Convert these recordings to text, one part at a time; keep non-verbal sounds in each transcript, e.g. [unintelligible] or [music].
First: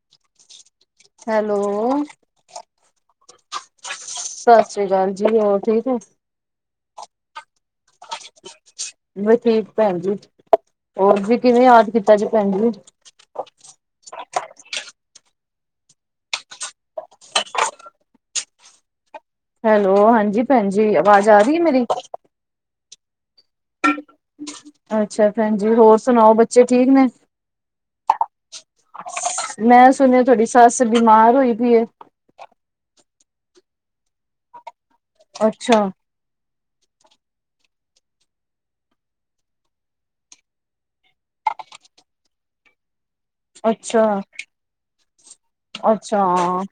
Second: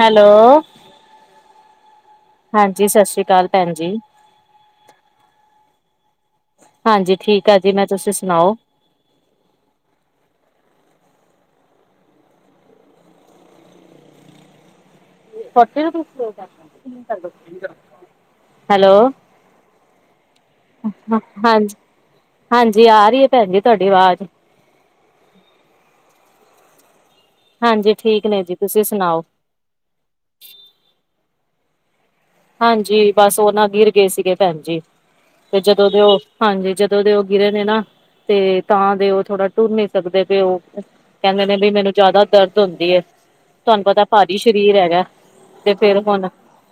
Hello. Hello. ਹਾਂਜੀ, ਸਤ ਸ਼੍ਰੀ ਕਾਲ ਭੈਣ ਜੀ। ਸਤਿ ਸ੍ਰੀ ਅਕਾਲ ਜੀ ਹੋਰ ਠੀਕ ਹੈ। ਹਾਂਜੀ ਠੀਕ ਆ ਜੀ ਮੈਂ ਤੁਸੀਂ ਸੁਣਾਓ? ਵੀ ਠੀਕ ਭੈਣ ਜੀ ਹੋਰ ਜੀ ਕਿਵੇਂ ਯਾਦ ਕੀਤਾ ਜੀ ਭੈਣ ਜੀ। ਹੈਲੋ। ਹੈਲੋ ਹਾਂਜੀ ਭੈਣ ਜ ਆਵਾਜ਼ ਆ ਰਹੀ ਹੈ ਹਾਂਜੀ ਮੇਰੀ। ਹਾਂਜੀ ਆ ਰਹੀ ਹੈ ਭੈਣ ਜੀ ਤੁਹਾਡੀ ਆਵਾਜ਼। ਅੱਛਾ ਭੈਣ ਜਜੀ ਹੋਰ ਸੁਣਾਓ ਬੱਚੇ ਠੀਕ ਨੇ? ਹਾਂਜੀ ਠੀਕ ਨੇ ਜੀ ਤੁਸੀਂ ਸੁਣਾਓ? ਮੈਂ ਸੁਣਿਆ ਤੁਹਾਡੀ ਸੱਸ ਬਿਮਾਰ ਹੋਈ ਪਈ। ਹਾਂਜੀ ਬਸ ਉਹ ਨਾ ਗਿਰ ਗਏ ਸੀਗੇ ਭੈਣ ਜੀ ਤੇ ਅੱਛਾ ਜਦੋਂ ਦੇ ਉਹ ਹਾਂਜੀ ਜਦੋਂ ਦੇ ਉਹ ਗਿਰੇ ਨੇ ਨਾ ਤੇ ਤਾਂ ਦੇ ਉਹ ਥੋੜਾ ਟੁਰ ਨੀ ਸਕਦੇ ਕਿ ਉਹ ਕੈੰਦੇ ਨੇ ਬਈ ਮੈਨੂੰ ਜੈਦਾ ਦਰਦ ਹੁੰਦੀ ਏ। ਤੁਹਾਨੂੰ ਅੱਛਾ ਪਤਾ ਭਾਰੀ ਸਰੀਰ ਹੈਗੈ, ਤੇ ਫੇਰ ਹੁਣ ਹਾਂ।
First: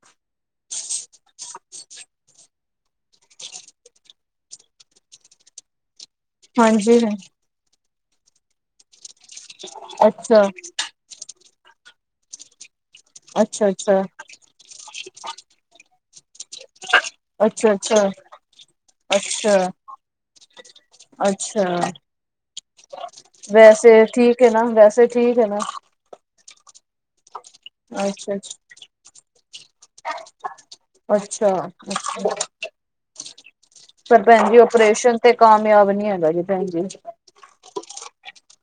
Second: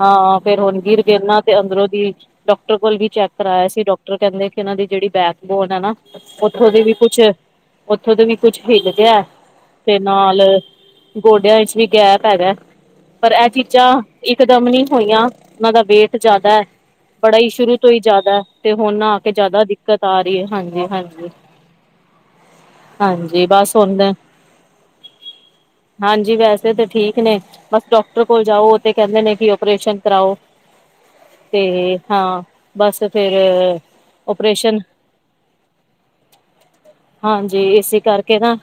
ਹਾਂ, ਫੇਰ ਹੁਣ ਗਿਰ ਗੇਣ ਨਾ ਤੇ ਅੰਦਰੋਂ ਦੀ ਡਾਕਟਰ ਕੋਲ ਵੀ ਚੈੱਕ ਕਰਵਾਆ ਸੀ ਡਾਕਟਰ ਕਹਿੰਦੇ ਕਿ ਇਹਨਾਂ ਦੀ ਜਿਹੜੀ ਬੈਕਬੋਨ ਹੈ ਨਾ। ਉੱਥੋਂ ਦੇ ਵੀ ਹਾਂਜੀ ਕੁਛ ਉੱਥੋਂ ਦੇ ਵੀ ਕੁਝ ਹਿੱਲ ਤੇ ਹੈ। ਤੇ ਨਾਲ ਅੱਛਾ ਗੋਡਿਆਂ ਵਿੱਚ ਵੀ ਗਹਿ ਪੈਦਾ ਪਰ ਇਹ ਅੱਛਾ ਚੀਜ਼ਾਂ ਅੱਛਾ ਇਕਦਮ ਨਹੀਂੀ ਹੋਈਆਂ ਉਹਨਾਂ ਦਾ ਵੇਟ ਜ਼ਿਆਦਾ ਹੈ। ਬੜਾ ਹੀ ਅੱਛਾ ਸ਼ੁਰੂ ਤੋਂ ਹੀ ਅੱਛਾ ਜ਼ਿਆਦਾ ਤੇ ਹੁਣ ਨਾ ਆ ਕੇ ਜਿਆਦਾ ਅੱਛਾ ਦਿੱਕਤ ਆ ਰਹੀ ਹੈ ਹਾਂਜੀ ਹਾਂਜੀ। ਅੱਛਾ ਹਾਂਜੀ ਬਸ ਵੈਸੇ ਹੁਣ ਠੀਕ ਹੈ ਨਾ ਵੈਸੇ ਠੀਕ ਹੈ ਨਾ। ਹਾਂਜੀ ਵੈਸੇ ਤਾਂ ਠੀਕ ਨੇ ਬਸ ਡਾਕਟਰ ਅੱਛਾ ਕੋਲ ਅੱਛਾ ਜਾਓ ਉਹ ਤੇ ਕਹਿੰਦੇ ਨੇ ਕਿ ਓਪਰੇਸ਼ਨ ਕਰਾਓ। ਅੱਛਾ ਤੇ ਅੱਛਾ ਹਾਂ ਬਸ ਫੇਰ ਪਰ ਭੈਣ ਜੀ ਓਪਰੇਸ਼ਨ ਤੇ ਕਾਮਯਾਬ ਨੀ ਹੈਗਾ ਜੀ ਭੈਣ ਜੀ ਹਾਂਜੀ ਇਸੇ ਕਰਕੇ ਨਾ।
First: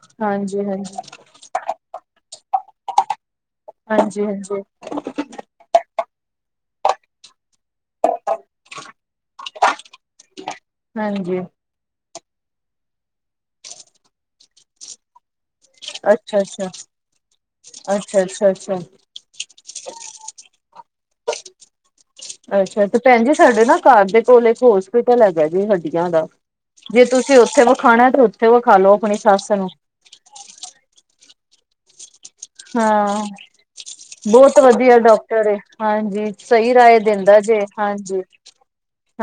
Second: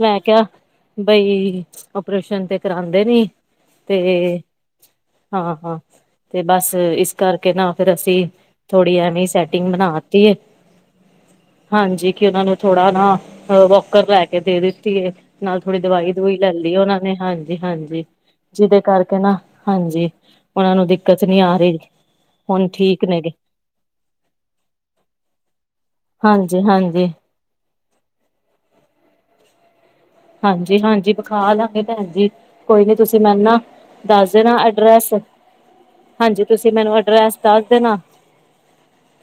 ਮੈਂ ਕਿਹਾ ਹਾਂਜੀ ਹਾਂਜੀ ਬਈ ਆਪਓਰੇਸ਼ਨ ਤੇ ਕਰਾਉਦੇ ਨੀ। ਤੇ ਹਾਂਜੀ ਹਾਂਜੀ। ਹਾਂ ਹਾਂ। ਤੇ ਬਸ ਇਸ ਕਰਕੇ ਨਾ ਫੇਿਰ ਅਸੀਂ ਥੋੜ੍ਹੀ ਐਵੇ ਸੈਟਿੰਗ ਬਣਾ ਦਿੱਤੀਏ। ਹਾਂਜੀ। ਹਾਂਜੀ ਕਿ ਉਹਨਾਂ ਨੂੰ ਥੋੜਾ ਨਾ ਵੋਕਰ ਲੈ ਕੇ ਦੇ ਦਿੱਤੀਏ। ਨਾਲ ਥੋੜ੍ਹੀ ਦਵਾਈ ਦਵਈ ਅੱਛਾ ਲੈ ਅੱਛਾ ਲਈ ਉਹਨਾਂ ਨੇ ਹਾਂਜੀ ਹਾਂਜੀ ਅੱਛਾ ਅੱਛਾ ਅੱਛਾ ਜਿਹਦੇ ਕਰਕੇ ਨਾ। ਹਾਂਜੀ ਉਹਨਾਂ ਨੂੰ ਦਿੱਕਤ ਨੀ ਆ ਰਹੀ। ਹੁਣ ਅੱਛਾ ਤੇ ਠੀਕ ਨੇ ਭੈਣ ਗੇ ਜੀ ਸਾਡੇ ਨਾ ਘਰ ਦੇ ਕੋਲ ਇੱਕ ਹੋਸਪਿਟਲ ਹੈਗਾ ਜੀ ਹੱਡੀਆਂ ਦਾ ਹਾਂਜੀ ਜੇ ਹਾਂਜੀ ਤੁਸੀਂ ਜੇ ਉੱਥੇ ਵਿਖਾਉਣਾ ਉੱਥੇ ਵਿਖਾ ਲੋੋ ਆਪਣੀ ਸੱਸ ਨੂੰ। ਹਾਂਜੀ -ਹਾਂਜੀ ਵਿਖਾ ਲਵਾਂਗੇ ਭੈਣ ਜੀ। ਕੋਈ ਨੀ ਤੁਸੀਂ ਹਾਂ, ਮੈਨੂੰ ਨਾ ਦੱਸ ਦੇਣਾ ਬਹੁਤ ਵਧੀਆ ਐਡਰੈਸ ਡਾਕਟਰ ਹਾਂਜੀ ਤੁਸੀਂ ਸਹੀ ਮੈਨੂੰ ਰਾਏ ਐਡਰੈਸ ਦਿੰਦਾ ਜੇ। ਦੱਸ ਦੇਣਾ ਹਾਂਜੀ।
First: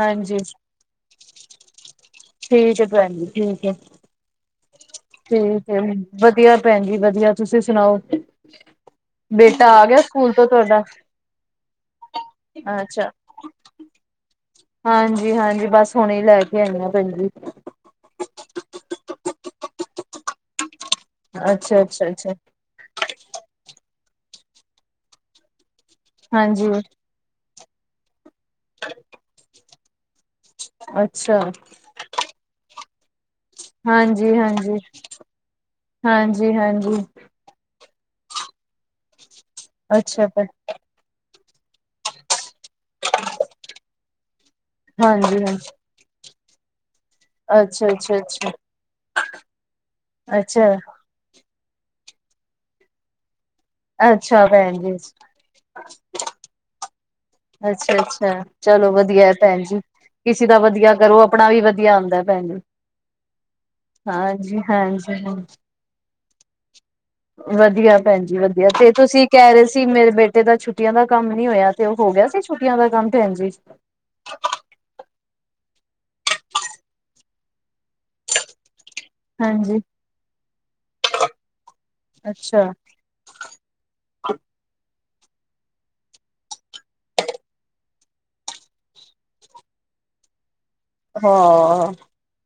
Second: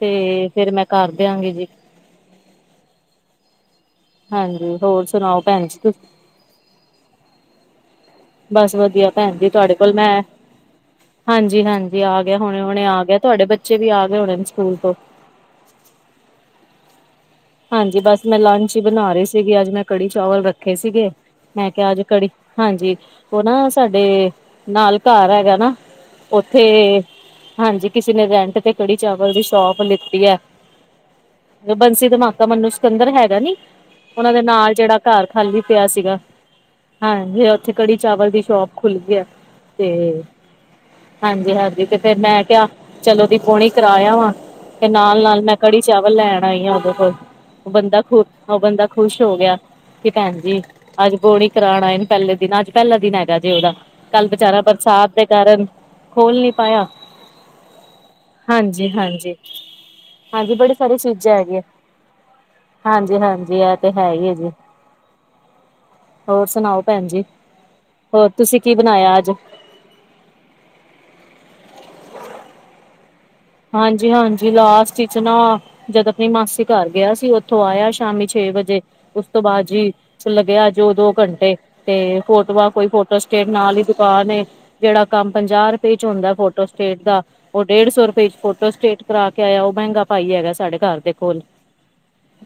ਤੇ ਫੇਿਰ ਮੈਂ ਕਰ ਦਿਆਂਗੀ ਜੀ। ਠੀਕ ਭੈਣ ਜੀ ਠੀਕ। ਹਾਂਜੀ ਹੋਰ ਸੁਣਾਓ ਭੈਣ ਠੀਕ ਹੈ ਜੀ ਤੁਸੀਂ ਵਧੀਆ ਭੈਣ ਜੀ ਵਧੀਆ ਤੁਸੀਂ ਸੁਣਾਓ ਬਸ ਵਧੀਆ ਬੇਟਾ ਆ ਗਿਆ ਸਕੂਲ ਤੋਂ ਤੁਹਾਡਾ? ਹਾਂਜੀ ਹਾਂਜੀ ਆ ਗਿਆ ਹੁਣੇ ਹੁਣੇ ਅੱਛਾ ਆ ਗਿਆ ਤੁਹਾਡੇ ਬੱਚੇ ਵੀ ਆ ਗਏ ਹੋਣੇ ਸਕੂਲ ਤੋਂ। ਹਾਂਜੀ ਹਾਂਜੀ ਬਸ ਹੁਣੇ ਲੈ ਗ। ਣ ਭੈਜੀ। ਹਾਂਜੀ ਬਸ ਮੈਂ ਲੰਚ ਹੀ ਬਣਾ ਰਹੀ ਸੀਗੀ ਅੱਜ ਮੈਂ ਕੜੀ ਚਾਵਲ ਰੱਖੇ ਸੀਗੇ ਮੈਂ ਅੱਛਾ ਕਿਹਾ ਅੱਜ ਅੱਛਾ ਕੜੀ ਅੱਛਾ ਹਾਂਜੀ ਉਹ ਨਾ ਸਾਡੇ ਨਾਲ ਘਰ ਹੈਗਾ ਨਾ ਹਾਂਜੀ ਉੱਥੇ ਹਾਂਜੀ ਕਿਸੇ ਨੇ ਰੈਂਟ ਤੇ ਕੜੀ ਚਾਵਲ ਦੀ ਸ਼ੋਪ ਲਿੱਤੀ ਹੈ। ਅੱਛਾ। ਬ ਮ। [unintelligible] ਤਾਂ ਮੈਨੂੰ ਸਕਿਕੰਦਰ ਹੈਗਾ ਨੀ, ਉਹਨਾਂ ਹਾਂਜੀ ਦੇ ਨਾਲ ਹਾਂਜੀ ਜਿਹੜਾ ਘਰ ਖਾਲੀ ਪਿਆ ਸੀਗਾ। ਹਾਂਜੀ ਉੱਥੇ ਕੜੀ ਚਾਵਲ ਦੀ ਸ਼ੋਪ ਖੁੱਲ ਗਈ ਹੈ ਤੇ ਅੱਛਾ ਹਾਂਜੀ, ਹਾਂਜੀ ਤੇ ਫੇਰ ਮੈਂ ਕਿਹਾ ਚਲੋ ਉਦੀ ਬੋਣੀ ਕਰਵਾਇਆ ਵਾ ਤੇ ਨਾਲ, ਹਾਂਜੀ ਨਾਲ ਮੈਂ ਹਾਂਜੀ ਕੜੀ ਚਾਵਲ ਲੈਣ ਆਈ ਆ ਉਹਦੇ ਕੋਲ ਅੱਛਾ ਬੰਦਾ ਖ ਅੱਛਾ ਅੱਛਾ ਉਹ ਬੰਦਾ ਖੁਸ਼ ਹੋ ਗਿਆ ਕਿ ਭੈਣ ਜੀ ਅੱਛਾ ਅੱਜ ਬੋਣੀ ਕਰਾਉਣ ਆਏ ਪਹਿਲੇ ਦਿਨਾਂ ਅੱਜ ਪਹਿਲਾ ਦਿਨ ਹੈਗਾ ਜੇ ਉਹਦਾ ਕੱਲ ਅੱਛਾ ਵਿਚਾਰਾ ਭੈਣ ਜੀ ਬਰਸਾਤ ਦੇ ਕਾਰਨ ਖੋਲ ਨੀ ਪਾਇਆ ਅੱਛਾ, ਅੱਛਾ ਹਾਂਜੀ-ਹਾਂਜੀ ਚਲੋ ਵਧੀਆ ਹਾਂਜੀ ਭੈਣ ਜੀ। ਕਿਸੇ ਹਾਂਜੀ ਦਾ ਬੜੀ ਵਧੀਆ ਕਰੋ ਆਪਣਾ ਵੀ ਵਧੀਆ ਹੁੰਂਦਾ ਭੈਣ। ਹਾਂਜੀ, ਹਾਂਜੀ। ਇਹ ਤੇ ਹੈ ਹੀ ਹੈ ਜੀ ਹਾਂਜੀ ਹਾਂਜੀ ਹਾਂਜੀ ਹੋਰ ਸੁਣਾਓ ਭੈਣ ਜੀ। ਵਧੀਆ ਭੈਣ ਹੋਰ ਜੀ ਤੁਸੀਂ ਵਧੀਆ ਕੀ ਤੇ ਬਣਾਇਆ ਤੁਸੀਂ ਅੱਜ ਕਹਿ ਰਹੇ ਸੀ ਮੇਰੇ ਬੇਟੇ ਦਾ ਛੁੱ ਛੁੱਟੀਆਂ ਦਾ ਕੰਮ ਨੀ ਹੋਇਆ ਤੇ ਉਹ ਹੋ ਗਿਆ ਸੀ ਛੁੱਟੀਆਂ ਦਾ ਕੰਮ ਤੇ। ਹਾਂਜੀ, ਹਾਂਜੀ। ਲਾਸਟ ਵਿਚ ਨਾ। ਜਦੋਂ ਆਪਣੀ ਮਾਸੀ ਘਰ ਗਿਆ ਸੀ ਉੱਥੋਂ ਆਇਆ ਸ਼ਾਮੀ ਛੇ ਵਜੇ। ਉਸ ਤੋਂ ਬਾਅਦ ਹਾਂਜੀ ਜੀ ਲੱਗਿਆ ਜੋ ਦੋ ਘੰਟੇ ਤੇ ਅੱਛਾ ਫੋਟੋ ਕੋਈ ਫੋੋਟੋ ਸਟੇਟ ਨਾਲ ਹੀ ਦੁਕਾਨ ਜਿਹੜਾ ਕੰਮ ਪੰਜਾਹ ਰੁਪਏ ਚ ਹੁੰਦਾ ਫੋਟੋ ਸਟੇਟ ਦਾ ਉਹ ਡੇਢ ਸੌ ਰੁਪਏ ਚ। ਫੋਟੋ ਸਟੇਟ ਕਰਾ ਕੇ ਆਇਆ ਉਹ ਮਹਿੰਗਾ ਭਾਈ ਹੈਗਾ ਸਾਡੇ ਘਰ ਦੇ ਕੋਲ। ਹਾਂ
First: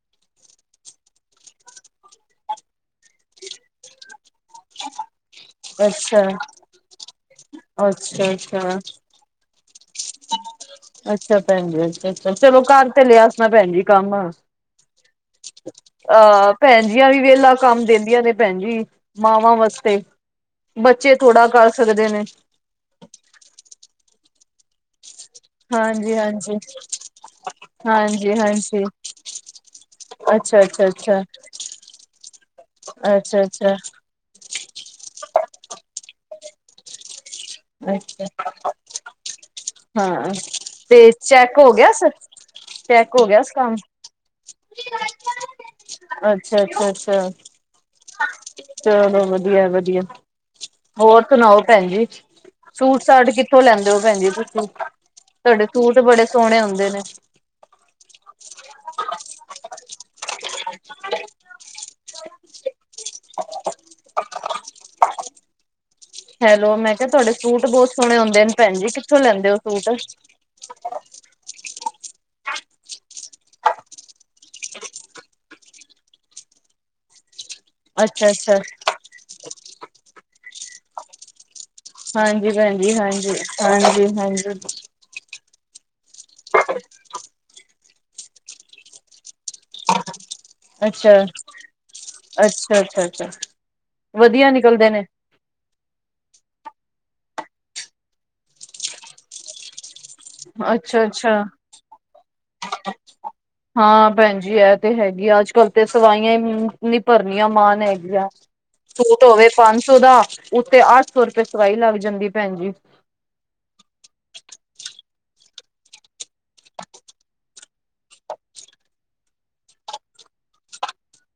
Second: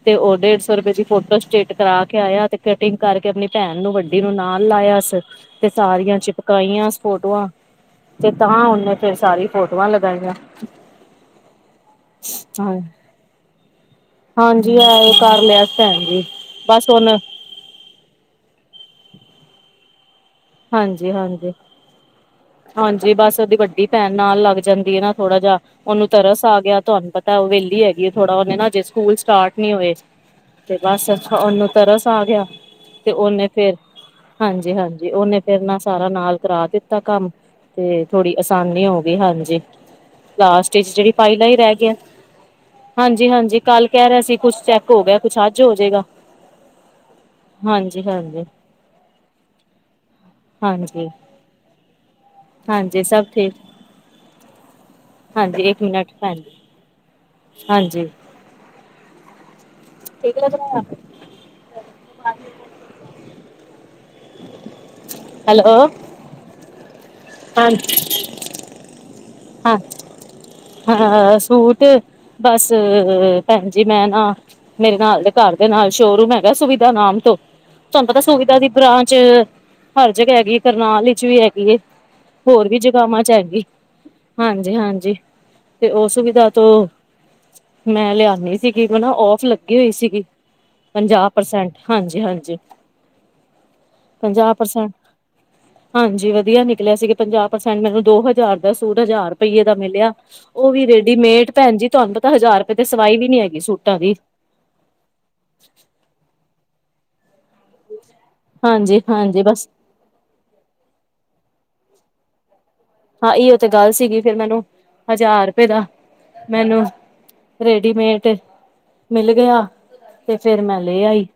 ਤੇ ਉਹ ਡੇਢ ਸੌ ਰੁਪਏ ਦੀ ਫੋਟੋ ਸਟੇਟ ਕਰਾ ਕੇ ਆਇਆ ਤੇ ਕਟਿੰਗ ਕਰਕੇ ਆਪਣੀ ਭੈਣ ਨੂੰ ਵੱ ਨੂੰ ਨਾਲ ਲਾਇਆ ਸ ਤੇ ਸਾਰੀਆਂ ਅੱਛਾ ਚਿਪਕਾਈਆਂ ਫੋਟੋਆਂ ਤੇ ਤਾਂ ਅੱਛਾ-ਅੱਛਾ, ਉਹਨੇ ਅੱਛਾ ਫਿਰ ਸਾਰੀ ਫੋਟੋਆਂ ਲਗਾਈਆਂ। ਅੱਛਾ ਭੈਣ ਜੀ ਅੱਛਾ, ਅੱਛਾ ਚਲੋ ਹਾਂ ਕਰ ਤੇ ਲਿਆ ਭੈਣ ਜੀ ਕੰਮ। ਹਾਂਜੀ ਜੀ ਆ। ਕਰ ਲਿਆ ਸੀ ਭੈਣ ਆਹ ਭੈਣ ਜੀ ਅਹ ਵੀ ਵੇਹਲਾ ਕੰਮ ਦਿੰਦੀਆਂ ਨੇ ਭੈਣ ਜੀ ਮਾਵਾਂ ਵਾਸਤੇ ਹਾਂਜੀ ਬੱਚੇ ਥੋੜਾ ਹਾਂਜੀ ਕਰ ਸਕਦੇ ਨੇ। ਹਾਂਜੀ। ਬਸ ਉਹਦੀ ਵੱਡੀ ਭੈਣ ਨਾਲ ਲੱਗ ਜਾਂਦੀ ਹੈ ਨਾ। ਥੋੜਾ ਜਾ ਉਹਨੂੰ ਤਰਸ ਹਾਂਜੀ-ਹਾਂਜੀ, ਆ ਗਿਆ ਤੁਹਾਨੂੰ ਪਤਾ ਉਹ ਵਿਹਲੀ ਹੈਗੀ ਹੈ। ਥੋੜਾ ਨੇ ਨਾ ਹਜੇ ਹਾਂਜੀ-ਹਾਂਜੀ, ਸਕੂਲ ਸਟਾਰਟ ਨੀ ਹੋਏ। ਤੇ ਬਸ ਅੱਛਾ-ਅੱਛਾ-ਅੱਛਾ, ਉਹਨੂੰ ਤਰਸ ਆ ਗਿਆ। ਤੇ ਅੱਛਾ, ਉਹਨੇ ਫੇਰ ਅੱਛਾ। ਹਾਂਜੀ, ਹਾਂਜੀ। ਉਹਨੇ ਫਿਰ ਨਾ ਸਾਰਾ ਨਾਲ ਕਰਾ ਦਿੱਤਾ ਕੰਮ। ਤੇ ਅੱਛਾ ਥੋੜ੍ਹੀ ਆਸਾਨੀ ਹੋ ਗਈ ਹਾਂਜੀ ਅੱਛਾ ਹਾਂ ਲਾਸਟ ਚ ਤੇ ਜਿਹੜੀ ਫਾਈਲ ਹੀ ਚੈੱਕ ਹੋ ਰਹਿ ਗਿਆ ਸਰ ਚੈੱਕ ਹੋ ਹਾਂਜੀ, ਗਿਆ ਸ ਹਾਂਜੀ। ਕੰਮ ਕੱਲ ਕਹਿ ਰਿਹਾ ਸੀ ਕੁਛ ਚੈੱਕ ਹੋ ਗਿਆ ਕੁਛ ਅੱਜ ਹੋ ਜਾਏਗਾ। ਅੱਛਾ-ਅੱਛਾ-ਅੱਛਾ ਹਾਂਜੀ, ਹਾਂਜੀ। ਚਲੋ ਵਧੀਆ, ਵਧੀਆ ਹਾਂਜੀ ਹੋਰ ਸੁਣਾਓ ਭੈਣ ਜੀ। ਸੂਟ ਹਾਂਜੀ ਸਭ ਸਾਟ ਠੀਕ ਕਿੱਥੋਂ ਲੈਂਦੇ ਹੋ ਭੈਣ ਜੀ ਤੁਸੀਂ ਹਾਂਜੀ ਤੁਹਾਡੇ ਇੱਕ ਸੂਟ ਮਿੰਟ ਬੜੇ ਭੈਣ ਜੀ, ਸੋਹਣੇ ਹੁੰਦੇ ਨੇ ਹਾਂਜੀ ਹੈਲੋ! ਹੈਲੋ, 'ਮੈਂ ਕਿਹਾ ਤੁਹਾਡੇ ਸੂਟ ਹਾਂ ਬਹੁਤ ਸੋਹਣੇ ਹੋਂਦੇ ਨੇ, ਭੈਣ ਜੀ। ਕਿੱਥੋਂ ਲੈਂਦੇ ਹੋ ਸੂਟ? ਹਾਂ ਸੂਟ ਬਸ ਭੈਣ ਜੀ, ਮੈਂ, ਨਾ ਮੇਰੇ ਨਾਲ ਦੇ ਘਰ ਦੇ ਨਾਲ ਸ਼ੋਰੂਮ ਹੈਗਾ ਸੁਵਿਧਾ ਨਾਮ ਤੋਂ। ਤੁਹਾਨੂੰ ਪਤਾ ਅੱਛਾ ਅੱਛਾ ਸੁਵਿਧਾ ਦੀ ਬ੍ਰਾਂਚ ਹਰ ਜਗ੍ਹਾ ਹੈਗੀ ਕਰਨਾਲ ਵਿੱਚ ਵੀ ਹੈਗੀ ਹੈ ਹਾਂਜੀ ਹੋਰ ਵੀ ਭੈਣਜੀ। ਜਗ੍ਹਾਵਾਂ ਚ ਹਾਂਜੀ- ਹੈਗੀ ਹਾਂਜੀ-ਹਾਂਜੀ। ਹਾਂਜੀ, ਹਾਂਜੀ ਤੇ ਉਹ ਸੁਵਿਧਾ ਤੋਂ ਮੈਂ ਲਿਆਉਦੀ ਸੀਗੀ ਮ ਔਫ ਲੱਗੀ ਹੋਈ ਸੀਗੀ। ਅੱਛਾ ਪੰਜਾਹ ਪ੍ਰਸੈਂਟ ਹਾਂਜੀ, ਹਾਂਜੀ ਅੱਛਾ ਅੱਛਾ ਅੱਛਾ ਵਧੀਆ ਪੰਜਾਹ ਨਿਕਲਦੇ ਪ੍ਰਸੈਂਟ। ਨੇ ਹਾਂਜੀ। ਵਧੀਆ ਨਿਕਲਿਆ ਸੀਗੇ ਪੰਜਾਹ ਪਰਸੈਂਟ ਮੈਨੂੰ ਦੋ ਹਜ਼ਾਰ ਦਾ ਸੂਟ ਹਜ਼ਾਰ ਰੁਪਈਏ ਦਾ ਮਿਲਿਆ। ਉਹ ਵੀ ਅੱਛਾ ਅੱਛਾ ਰੇਡੀਮੇਡ ਭੈਣ ਜੀ ਤੁਹਾਨੂੰ ਪਤਾ ਹਜ਼ਾਰ ਰੁਪਏ ਦੀ ਸਵਾਈ ਵੀ ਨੀ ਹੈਗੀ। ਸੂਟਾਂ ਹਾਂ ਦੀ। ਭੈਣਜੀ ਇਹ ਤੇ ਹੈਗੀ। ਆ ਅੱਜ ਕੱਲ ਤੇ ਸਵਾਈਆਂ ਹੀ ਨੀ ਭਰਨੀਆਂ ਮਾਨ ਹੈਗੀਆ ਹਾਂਜੀ ਸੂਟ ਹਾਂਜੀ ਹੋਵੇ, ਬਸ ਪੰਜ ਚੋਦਾ, ਉੱਤੇ ਅੱਠ- ਸੌ ਰੁਪਏ, ਸਵਾਈ ਲੱਗ ਜਾਂਦੀ ਭੈਣ ਜੀ। ਹਾਂ, ਇਯੋ ਤੇ ਗੱਲ ਸੀਗੀ ਫੇਰ ਮੈਨੂੰ, ਹਜ਼ਾਰ-ਰਪਏ, ਦਾ ਮੈਨੂੰ ਰੇਡੀਮੇਟ ਮਿਲ ਗਿਆ, ਤੇ ਫੇਰ ਮੈਂ ਲੇ ਆਈ।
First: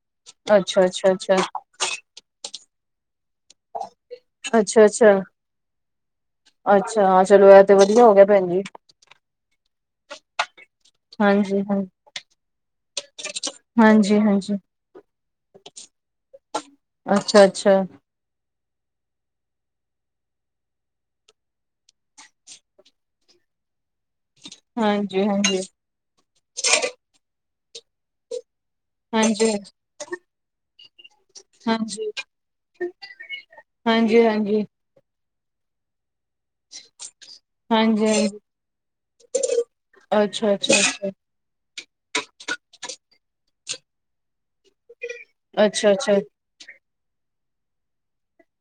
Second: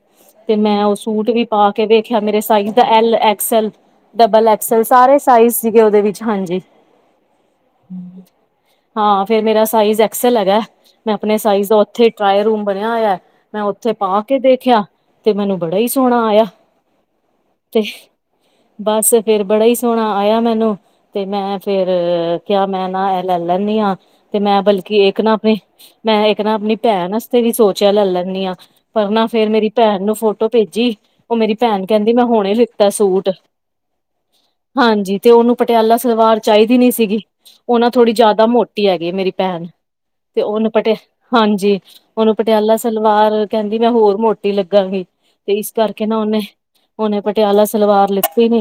ਤੇ ਮੈਂ, ਅੱਛਾ ਉਹ ਅੱਛਾ ਸੂਟ ਅੱਛਾ ਵੀ, ਪਾ ਕੇ ਵੇਖਿਆ ਮੇਰੇ ਸਾਈਜ਼ ਦਾ ਐਲ, ਐਕਸਲ, ਡਬਲ ਐਕਸਲ ਅੱਛਾ ਸਾਰੇ ਅੱਛਾ ਸਾਈਜ਼ ਸੀਗੇ ਓਦੇ ਵਿੱਚ। ਹਾਂਜੀ। ਅੱਛਾ। ਚਲੋ ਐ ਤੇ ਵਧੀਆ ਹੋ ਗਿਆ ਭੈਣ ਜੀ। ਹਾਂ, ਫਿਰ ਮੇਰਾ ਸਾਈਜ਼ ਐਕਸਲ ਹੈਗਾ। ਮੈਂ ਅਪਣੇ ਹਾਂਜੀ ਸਾਈਜ਼ ਦਾ, ਹਾਂ ਉੱਥੇ ਟ੍ਰਾਏ ਰੂਮ ਬਣਿਆ ਹੋਇਆ, ਮੈਂ ਉੱਥੇ ਹਾਂਜੀ ਪਾਕੇ ਹਾਂਜੀ ਦੇਖਿਆ ਤੇ ਮੈਨੂੰ, ਬੜਾ ਈ ਸੋਹਣਾ ਆਇਆ। ਅੱਛਾ-ਅੱਛਾ। ਬੱਸ ਫੇਰ, ਬੜਾ ਈ ਸੋਹਣਾ ਆਇਆ ਮੈਨੂੰ ਤੇ, ਮੈਂ ਫੇਰ ਕਿਆ ਮੈਂ ਨਾ ਐ ਲੈ ਲੈਨੀ ਆ, ਤੇ ਮੈਂ, ਬਲਕਿ ਏਕ ਹਾਂਜੀ ਨਾ ਅਪਣੀ ਹਾਂਜੀ ਮੈਂ ਏਕ ਨਾ, ਆਪਣੀ ਭੈਣ ਅਸਤੇ ਵੀ ਸੋਚਿਆ ਲੈ ਲੈਨੀ ਆ। ਪਰਨਾ ਫੇਰ ਹਾਂਜੀ, ਨਾ, ਮੇਰੀ ਭੈਣ ਨੂੰ ਫੋਟੋ ਭੇਜੀ ਉਹ ਮੇਰੀ ਭੈਣ ਹਾਂਜੀ, ਹਾਂਜੀ, ਕਹਿੰਦੀ, ਮੈਂ ਹੁਣੇ ਲਿੱਤਾ ਸੂਟ। ਹਾਂਜੀ, ਹਾਂਜੀ। ਹਾਂਜੀ ਤੇ ਉਹਨੂੰ, ਪਟਿਆਲਾ ਸਲਵਾਰ ਚਾਹੀਦੀ ਨੀ ਸੀਗੀ, ਉਹ ਨਾ, ਥੋੜ੍ਹੀ ਹਾਂਜੀ, ਜਿਆਦਾ ਮੋਟੀ ਹੈਗੀ ਆ ਮੇਰੀ ਭੈਣ, ਤੇ ਅੱਛਾ, ਉਹਨੂੰ ਅੱਛਾ, ਪਟਿਆ ਅੱਛਾ। ਹਾਂਜੀ, ਉਹਨੂੰ ਪਟਿਆਲਾ ਸਲਵਾਰ ਕਹਿੰਦੀ ਮੈਂ, ਹੋਰ ਮੋਟ ਟੀ ਲੱਗਾਂਗੀ ਤੇ ਇਸ ਅੱਛਾ, ਅੱਛਾ, ਕਰਕੇ ਨਾ, ਓਨੇ, ਓਨੇ ਪਟਿਆਲਾ ਸਲਵਾਰ ਲਿੱਤੀ ਨੀ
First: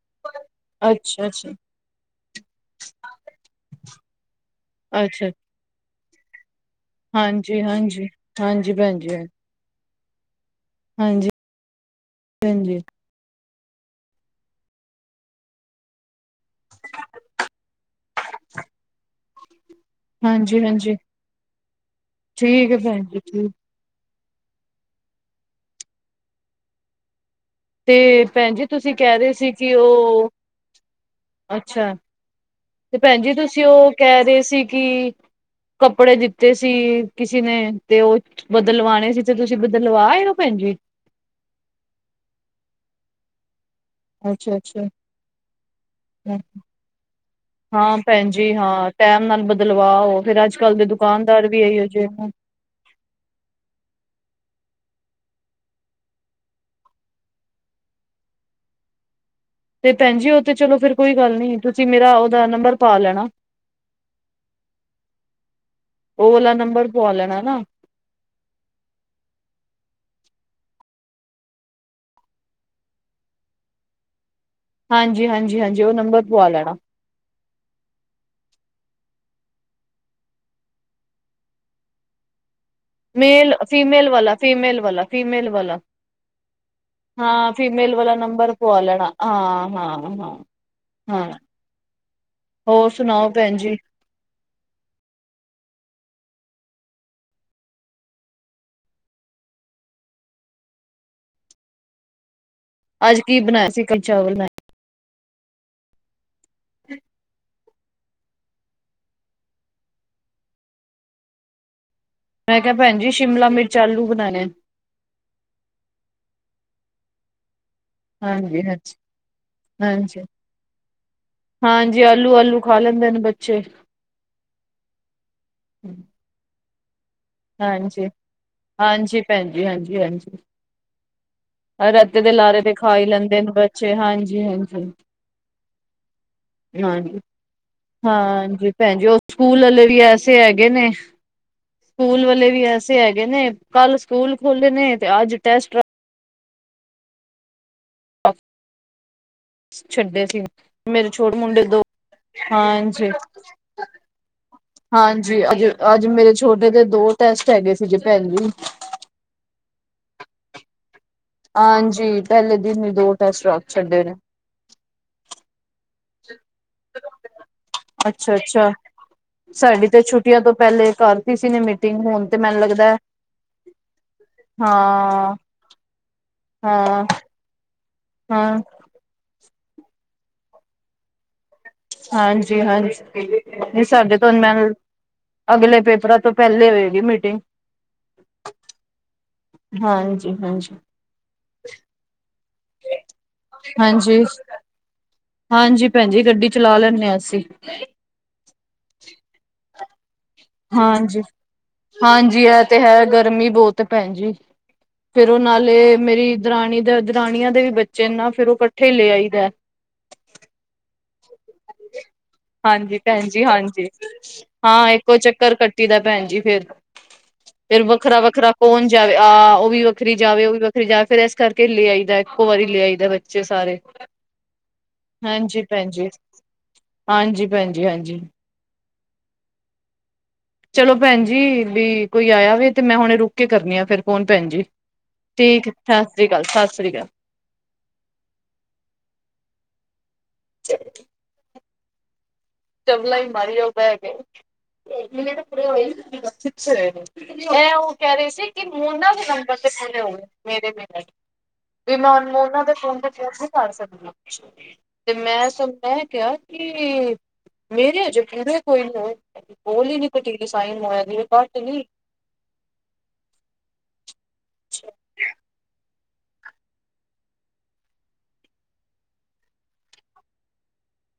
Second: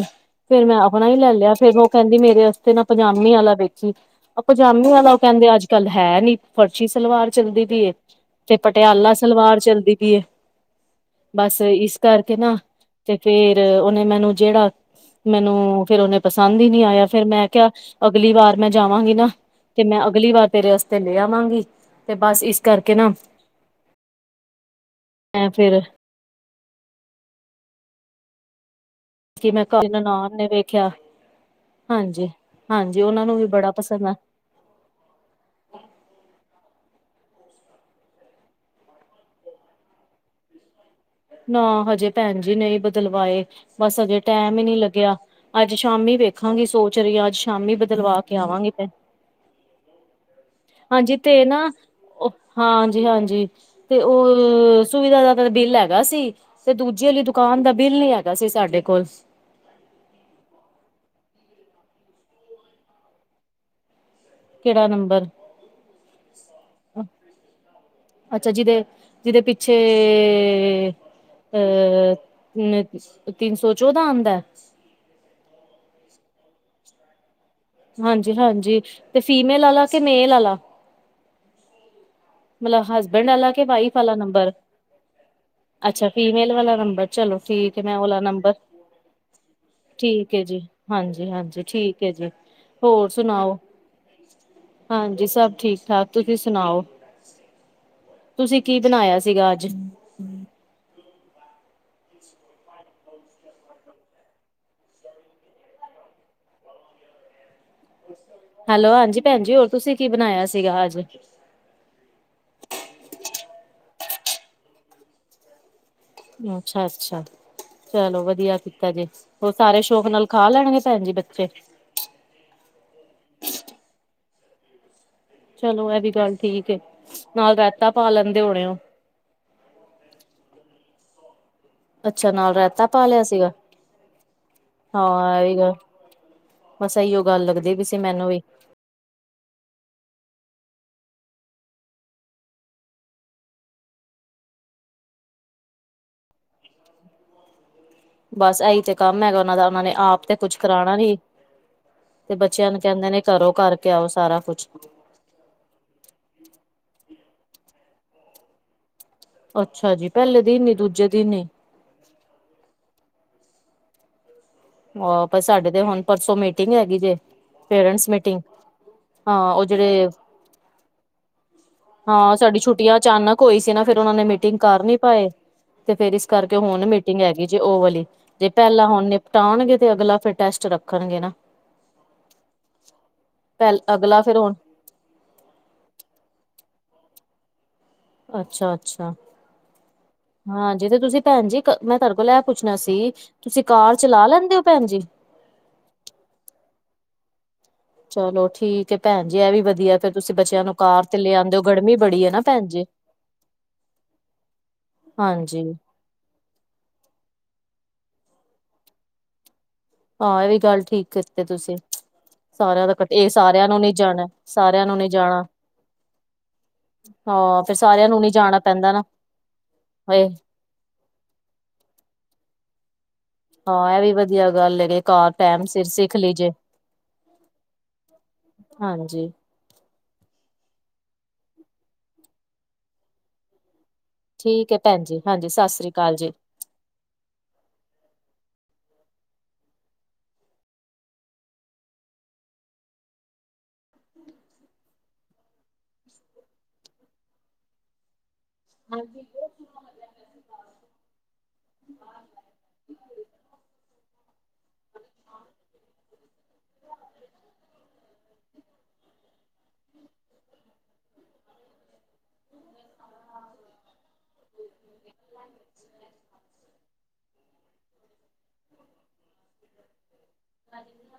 ਫਿਰ ਮੈਂ ਆਪਣਾ ਹੀ ਅੱਛਾ, ਲੈ ਲਿਆ, ਅੱਛਾ, ਫਿਰ ਮੈਂ ਉਹ ਕਹਿੰਦੀ ਮੇਰੇ ਵਾਸਤੇ ਨਾ ਪਜਾਮੀ ਆਲਾ ਵੇਖੀਂ। ਓ ਪਜਾਮੀ ਆਲਾ, ਉਹ ਅੱਛਾ, ਕਹਿੰਦੇ ਅੱਜ-ਕੱਲ ਹੈ ਨੀ। ਫਰਸ਼ੀ ਸਲਵਾਰ ਹਾਂਜੀ, ਚੱਲਦੀ ਪਈ ਏ, ਹਾਂਜੀ। ਤੇ ਹਾਂਜੀ ਭੈਣ ਜੀ, ਪਟਿਆਲਾ ਸਲਵਾਰ ਚੱਲਦੀ ਪੀਏ। ਹਾਂਜੀ, ਬਸ ਇਸ ਕਰਕੇ ਨਾ ਹਾਂਜੀ, ਤੇ ਫਿਰ ਉਨੇ ਮੈਨੂੰ ਜਿਹੜਾ, ਮੈਨੂੰ ਫਿਰ ਉਨੇ ਪਸੰਦ ਈ ਨੀ ਆਇਆ, ਫੇਰ ਮੈਂ ਕਿਆ, ਅਗਲੀ ਵਾਰ ਮੈਂ ਜਾਵਾਂਗੀ ਨਾ ਤੇ, ਮੈਂ ਅਗਲੀ ਵਾਰ ਹਾਂਜੀ, ਤੇਰੇ ਹਾਂਜੀ। ਅਸਤੇ ਲੈ ਆਵਾਂਗੀ, ਤੇ ਬਸ ਇਸ ਠੀਕ ਹੈ ਕਰਕੇ ਭੈਣ ਨਾ ਜੀ ਠੀਕ ਐਂ, ਫੇਰ ਤੇ, ਭੈਣ ਜੀ ਤੁਸੀਂ ਕਹਿ ਰਹੇ ਸੀ, ਮੈਂ ਕਿ ਘਰ ਉਹ, ਨਨਾਣ ਨੇ ਵੇਖਿਆ ਅੱਛਾ। ਹਾਂਜੀ ਤੇ ਹਾਂਜੀ ਭੈਣ ਉਹਨਾਂ ਜੀ ਨੂੰ ਵੀ ਤੁਸੀ ਬੜਾ ਉਹ, ਪਸੰਦ ਆ ਕਹਿ ਰੇ ਸੀ, ਕਿ ਕੱਪੜੇ ਦਿੱਤੇ ਸੀ ਕਿਸੇ ਨੇ, ਤੇ ਉਹ ਬਦਲਵਾਣੇ ਸੀ ਤੇ, ਤੁਸੀਂ ਬੱਦਲਵਾਏ ਓ ਭੈਣ ਜੀ? ਨਾ, ਹਜੇ ਭੈਣ ਜੀ, ਨਈ ਬਦਲਵਾਏ। ਬਸ ਅਜੇ ਅੱਛਾ, ਟੈਮ ਈ ਨੀ ਅੱਛਾ। ਲਗਿਆ, ਅੱਜ ਸ਼ਾਮੀ ਵੇਖਾਂਗੀ ਸੋਚ ਰੀ ਆਂ। ਅੱਜ ਸ਼ਾਮੀ ਹਾਂ ਬਦਲਵਾ ਭੈਣ ਕੇ ਜੀ ਆਵਾਂਗੀ ਫੇਰ। ਹਾਂ ਟੈਮ ਨਾਲ ਬਦਲਵਾਓ ਫੇਰ, ਅੱਜ-ਕੱਲ ਦੇ ਦੁਕਾਨਦਾਰ ਵੀ ਏਇਓ ਜੇ ਹਾਂ, ਜੀ-ਹਾਂਜੀ, ਤੇ ਉਹ--ਸੁਵਿਧਾ ਦਾ ਤਾਂ ਬਿੱਲ ਐ ਹੈਗਾ ਸੀ, ਤੇ ਦੂਜੇ ਆਲੀ ਦੁਕਾਨ ਦਾ ਬਿੱਲ ਨੀ ਹੈਗਾ ਸੀ, ਸਾਡੇ ਕੋਲ। ਤੇ ਭੈਣਜੀ, ਉਹ ਤੇ ਚਲੋ, ਫੇਰ ਕੋਈ ਗੱਲ ਨੀ। ਤੁਸੀਂ ਮੇਰਾ, ਉਹਦਾ ਨੰਬਰ ਪਾ ਲੈਣਾ। ਕਿਹੜਾ ਨੰਬਰ ਉਹ ਵਲਾ, ਨੰਬਰ ਪਵਾ, ਲੈਣਾ ਨਾ। ਅੱਛਾ। ਜਿਦੇ -ਜਿਦੇ ਪਿੱਛੇ ਅਹ ਤਿੰਨ-ਸੌ ਚੋਦਾ ਆਂਦੈ। ਹਾਂਜੀ-ਹਾਂਜੀ-ਹਾਂਜੀ, ਉਹ ਨੰਬਰ ਪਵਾ ਲੈਣਾ। ਹਾਂਜੀ-ਹਾਂਜੀ ਤੇ ਫੀਮੇਲ ਅਲਾ ਕੇ, ਮੇਲ ਆਲਾ? ਮਤਲਬ ਹਸਬੈਂਡ ਵਾਲਾ ਮੇਲ, ਕਿ ਵਾਈਫ ਫੀਮੇਲ ਵਾਲਾ, ਨੰਬਰ ਫੀਮੇਲ ਵਲਾ, ਫੀਮੇਲ ਵਾਲਾ। ਅੱਛਾ ਫੀਮੇਲ ਵਾਲਾ ਨੰਬਰ ਚਲੋ ਹਾਂ, ਠੀਕ ਹੈ ਫੀਮੇਲ ਮੈਂ ਵਾਲਾ ਉਹਲਾ ਨੰਬਰ ਪਵਾ ਲੇਣਾ ਹਾਂ-ਹਾਂ-ਹਾਂ-ਹਾਂ। ਠੀਕ ਹੈ ਜੀ ਹਾਂਜੀ-ਹਾਂਜੀ ਠੀਕ ਹੈ ਜੀ ਹੋਰ ਸਣਾਓ, ਭੈਣ ਜੀ? ਹਾਂਜੀ, ਸਭ ਠੀਕ-ਠਾਕ ਤੁਹੀ ਸੁਣਾਓ? ਤੁਸੀ ਕੀ ਬਣਾਇਆ ਸੀਗਾ, ਅੱਜ? ਅਜ ਕੀ ਬਣਾਇਆ ਸੀ, ਕਲ ਚਾਵਲ ਮੈਂ ਹ [unintelligible] ਹੈਲੋ। ਹਾਂਜੀ, ਭੈਣਜੀ। ਹੋਰ ਤੁਸੀਂ ਕੀ ਬਣਾਇਆ ਸੀਗਾ ਅੱਜ? ਮੈਂ ਕਿਆ ਭੈਣਜੀ, ਸ਼ਿਮਲਾ ਮਿਰਚ, ਆਲੂ ਬਣਾਣੇ। ਅੱਛਾ- ਅੱਛਾ। ਚਲੋ, ਵਧੀਆ ਹਾਂਜੀ ਕੀਤਾ ਹਾਂਜੀ ਜੇ। ਉਹ ਸਾਰੇ, ਸ਼ੌਕ ਨਾਲ, ਖਾ ਲੈਣਗੇ ਭੈਣ ਜੀ ਬੱਚੇ। ਜੇ ਆਲੂ- ਆਲੂ, ਖਾ ਲੈਂਦੇ ਨੇ ਬੱਚੇ। ਚਲੋ, ਇਹ ਵੀ, ਗੱਲ ਠੀਕ ਏ। ਨਾਲ ਰੇਤਾ, ਪਾ ਲੈਂਦੇ ਹੋਣੇ ਹੋ। ਭੈਜੀ, ਹਾਂਜੀ- ਹਾਂਜੀ। ਰੇਤੇ ਅੱਛਾ ਦੇ ਨਾਲ ਲਾਰੇ, ਤੇ ਰਾਇਤਾ ਖਾਈ ਪਾ ਲਿਆ ਲੈਂਦੇ ਸੀਗਾ ਨੇ ਬੱਚੇ। ਹਾਂਜੀ- ਹਾਂਜੀ। ਹਾਂ ਇਹ ਵੀ ਗੱਲ ਬਸ ਹਾਂਜੀ, ਇਹੀਓ ਗੱਲ ਲੱਗਦੀ ਪਈ ਸੀ ਮੈਨੂੰ ਵੀ ਹਾਂਜੀ, ਭੈਣ ਜੀ, ਉਹ ਸਕੂਲ ਵਾਲੇ, ਵੀ ਐਸੇ ਹੈਗੇ ਨੇ। ਸਕੂਲ ਵਾਲੇ, ਵੀ ਐਸੇ ਹੈਗੇ ਨੇ। ਕੱਲ ਸਕੂਲ ਖੋਲੇ ਨੇ। ਤੇ ਅੱਜ ਟੈਸਟ। ਬਸ ਇਹੀ ਤੇ ਕੰਮ ਹੈਗਾ ਉਹਨਾਂ ਦਾ ਉਹਨਾਂ ਨੇ ਆਪ ਛੱਡੇ ਤੇ ਸੀ। ਕੁੱਛ ਕਰਾਣਾ ਮੇਰੇ ਨੀ ਛੋਟੇ, ਮੁੰਡੇ ਦੋ। ਤੇ ਬੱਚਿਆਂ ਨੂੰ ਹਾਂਜੀ, ਕਹਿੰਦੇ ਨੇ ਘਰੋਂ ਕਰਕੇ ਆਓ ਸਾਰਾ ਕੁਛ ਹਾਂਜੀ, ਅਜ। ਅੱਜ ਮੇਰੇ ਛੋਟੇ ਦੇ। ਦੋ ਟੈਸਟ, ਹੈਗੇ ਸੀ, ਜੇ। ਭੈਣਜੀ। ਅੱਛਾ ਜੀ। ਪਹਿਲੇ ਦਿਨ ਹੀ ਦੂਜੇ ਦਿਨ ਹੀ। ਹਾਂਜੀ। ਪੈਲੇ ਦਿਨ ਈ ਦੋ ਟੈਸਟ ਰੱਖ ਛੜੇ, ਨੇ। ਔ ਪਰ, ਸਾਡੇ ਤੇ ਹੁਣ ਪਰਸੋਂ ਮੀਟਿੰਗ, ਹੈਗੀ ਵੇ। ਪੇਰੈਂਟਸ ਅੱਛਾ ਮੀਟਿੰਗ, ਹਾਂ। ਉਹ ਜੇੜੇ ਮ ਤੋਂ ਪਹਿਲੇ ਕਰਤੀ ਸੀ। ਨੇ ਮਿੱਟੀ [unintelligible] ਹਾਂ। ਸਾਡੀ ਛੁੱਟੀਆਂ, ਅਚਾਨਕ ਹੋਈ ਸੀ, ਨਾ। ਫੇਰ ਉਨਾਂ ਨੇ, ਮੀਟਿੰਗ ਕਰ ਨੀ ਪਾਏ। ਹਾਂ ਤੇ ਫੇਰ ਇਸ ਕਰਕੇ, ਹੁਣ ਹਾਂ ਮੀਟਿੰਗ ਹੈਗੀ, ਜੇ। ਉਹ ਵਾਲੀ, ਜੇ ਹਾਂ ਪਹਿਲਾਂ ਹੁਣ ਨੇ। ਟਾਉਣਗੇ ਤੇ, ਅਗਲਾ ਫੇਰ, ਟੈਸਟ ਰੱਖਣਗੇ ਨਾ। ਹਾਂਜੀ- ਪਹਿਲ ਹਾਂਜੀ। ਸਾਡੇ ਅਗਲਾ ਤਾ ਫਿਰ ਹੁਣ ਮੈਂ। ਅਗਲੇ ਪੇਪਰਾਂ ਤੋਂ, ਪਹਿਲੇ ਹੋਏਗੀ, ਮੀਟਿੰਗ। ਅੱਛਾ- ਅੱਛਾ। ਹਾਂਜੀ ਹਾਂ, ਹਾਂਜੀ ਜਿਥੇ ਤੁਸੀਂ ਭੈਣ ਜੀ। ਮੈਂ ਤੁਹਾਡੇ ਕੋਲ, ਇਹ ਪੁੱਛਣਾ ਸੀ। ਤੁਸੀਂ ਕਾਰ ਹਾਂਜੀ, ਚਲਾ ਲੈਂਦੇ ਹੋ ਭੈਣ ਜੀ ਹਾਂਜੀ। ਭੈਣਜੀ, ਗੱਡੀ ਚਲਾ ਲੈਂਦੇ ਹ ਅਸੀਂ। ਚਲੋ ਠੀਕ ਹੈ। ਭੈਣ ਜੀ, ਇਹ ਵੀ ਵਧੀਆ। ਫੇਰ ਤੁਸੀਂ ਬੱਚਿਆਂ ਨੂੰ ਕਾਰ ਤੇ ਹਾਂਜੀ, ਲਿਆਂਦੇ ਹੋ ਗਰਮੀ ਬੜੀ ਹੈ ਨਾ ਹਾਂਜੀ, ਇਹ ਭੈਣ ਤੇ ਜੀ ਹੈ। ਗਰਮੀ ਬਹੁਤ ਹੈ। ਭੈਣ ਜੀ। ਫੇਰ ਉਹ ਹਾਂਜੀ ਨਾਲੇ, ਮੇਰੀ ਦਰਣੀ ਦਾ, ਦਰਾਣੀਆਂ ਦੇ, ਵੀ ਬੱਚੇ ਨਾ। ਫੇਰ ਉਹ ਇਕੱਠੇ ਲੈ ਆਈਦਾ। ਹਾਂ ਇਹ ਵੀ, ਗੱਲ ਠੀਕ, ਕੀਤੀ ਤੁਸੀਂ। ਸਾਰਿਆਂ ਦਾ ਹਾਂਜੀ, ਇਕੱਠੇ ਭੈਣ ਇਹ ਜੀ ਸਾਰਿਆਂ ਨੂੰ ਹਾਂਜੀ। ਨੀ ਜਾਣਾ ਸਾਰਿਆਂ ਹਾਂ, ਨੂੰ ਨੀ ਇੱਕੋ ਜਾਣਾ ਚੱਕਰ, ਕੱਟੀ ਦਾ ਭੈਣ ਜੀ ਫੇਰ। ਹਾਂ ਫੇਰ, ਸਾਰਿਆਂ ਨੂੰ ਵੱਖਰਾ- ਨੀ ਵੱਖਰਾ, ਜਾਣਾ ਕੌਣ ਪੈਂਦਾ ਨਾ ਜਾਵੇ। ਆਹ ਉਹ ਵੀ, ਵੱਖਰੀ ਹਏ ਜਾਵੇ, ਉਹ ਵੀ ਵੱਖਰੀ। ਫੇਰ, ਜਾਂ ਇਸ ਕਰਕੇ ਲੈ ਆਈ ਦਾ। ਇੱਕੋ ਵਾਰੀ ਲੈ ਆਈਦਾ। ਬੱਚੇ ਸਾਰੇ ਹਾਂ, ਇਹ ਵੀ ਵਧੀਆ, ਗੱਲ ਹੈ। ਕਾਰ ਹਾਂਜੀ ਟੈਮ ਸਿਰ ਭੈਣ ਜੀ, ਸਿੱਖ ਲੀਜੇ। ਹਾਂਜੀ, ਭੈਣਜੀ, ਹਾਂਜੀ। ਹਾਂਜੀ। ਚਲੋ ਭੈਣ ਜੀ ਵੀ ਕੋਈ ਆਇਆ ਵ ਤੇ ਮੈਂ ਹੁਣੇ ਰੁਕ ਕੇ ਕਰਨੀ ਆ ਫਿਰ ਫੋਨ ਭੈਣ ਜੀ ਠੀਕ ਹੈ ਭੈਣ ਜੀ ਹਾਂਜੀ ਠੀਕ ਸਤਿ ਸ੍ਰੀ ਜੀ ਅਕਾਲ ਸਤਿ ਸ੍ਰੀ ਅਕਾਲ ਸ ਠੀਕ ਚਾਵਲਾ ਹੀ ਮਾਰੀ ਜਾਓ ਬਹਿ ਗਏ ਉਹ ਕਹਿ, ਰਿਹਾ ਸੀ ਕਿ, ਮ ਨਾ। ਸੱਲ ਹੋਏ ਮੇਰੇ ਮੇਲੇ ਵੀ ਮੈ ਉਹਨਾਂ, ਦੇ ਫੋਨ ਤੇ, ਕਿਹਾ ਸੀ, ਘਰ ਚੜਣਾ। ਤੇ ਮੈਂ, ਸ ਐ ਕਿਹਾ ਕਿ। ਮੇਰੇ ਅਜੇ, ਪੂਰੇ ਕੋਈ, ਨੂੰ ਕੋਲ ਹੀ ਨ ਕੁਟੀਰੀ [unintelligible] ਸਾਈ ਮੋ ਦੀ ਘੱਟ ਨ ਅਛਾ। ਹਾਂਜੀ।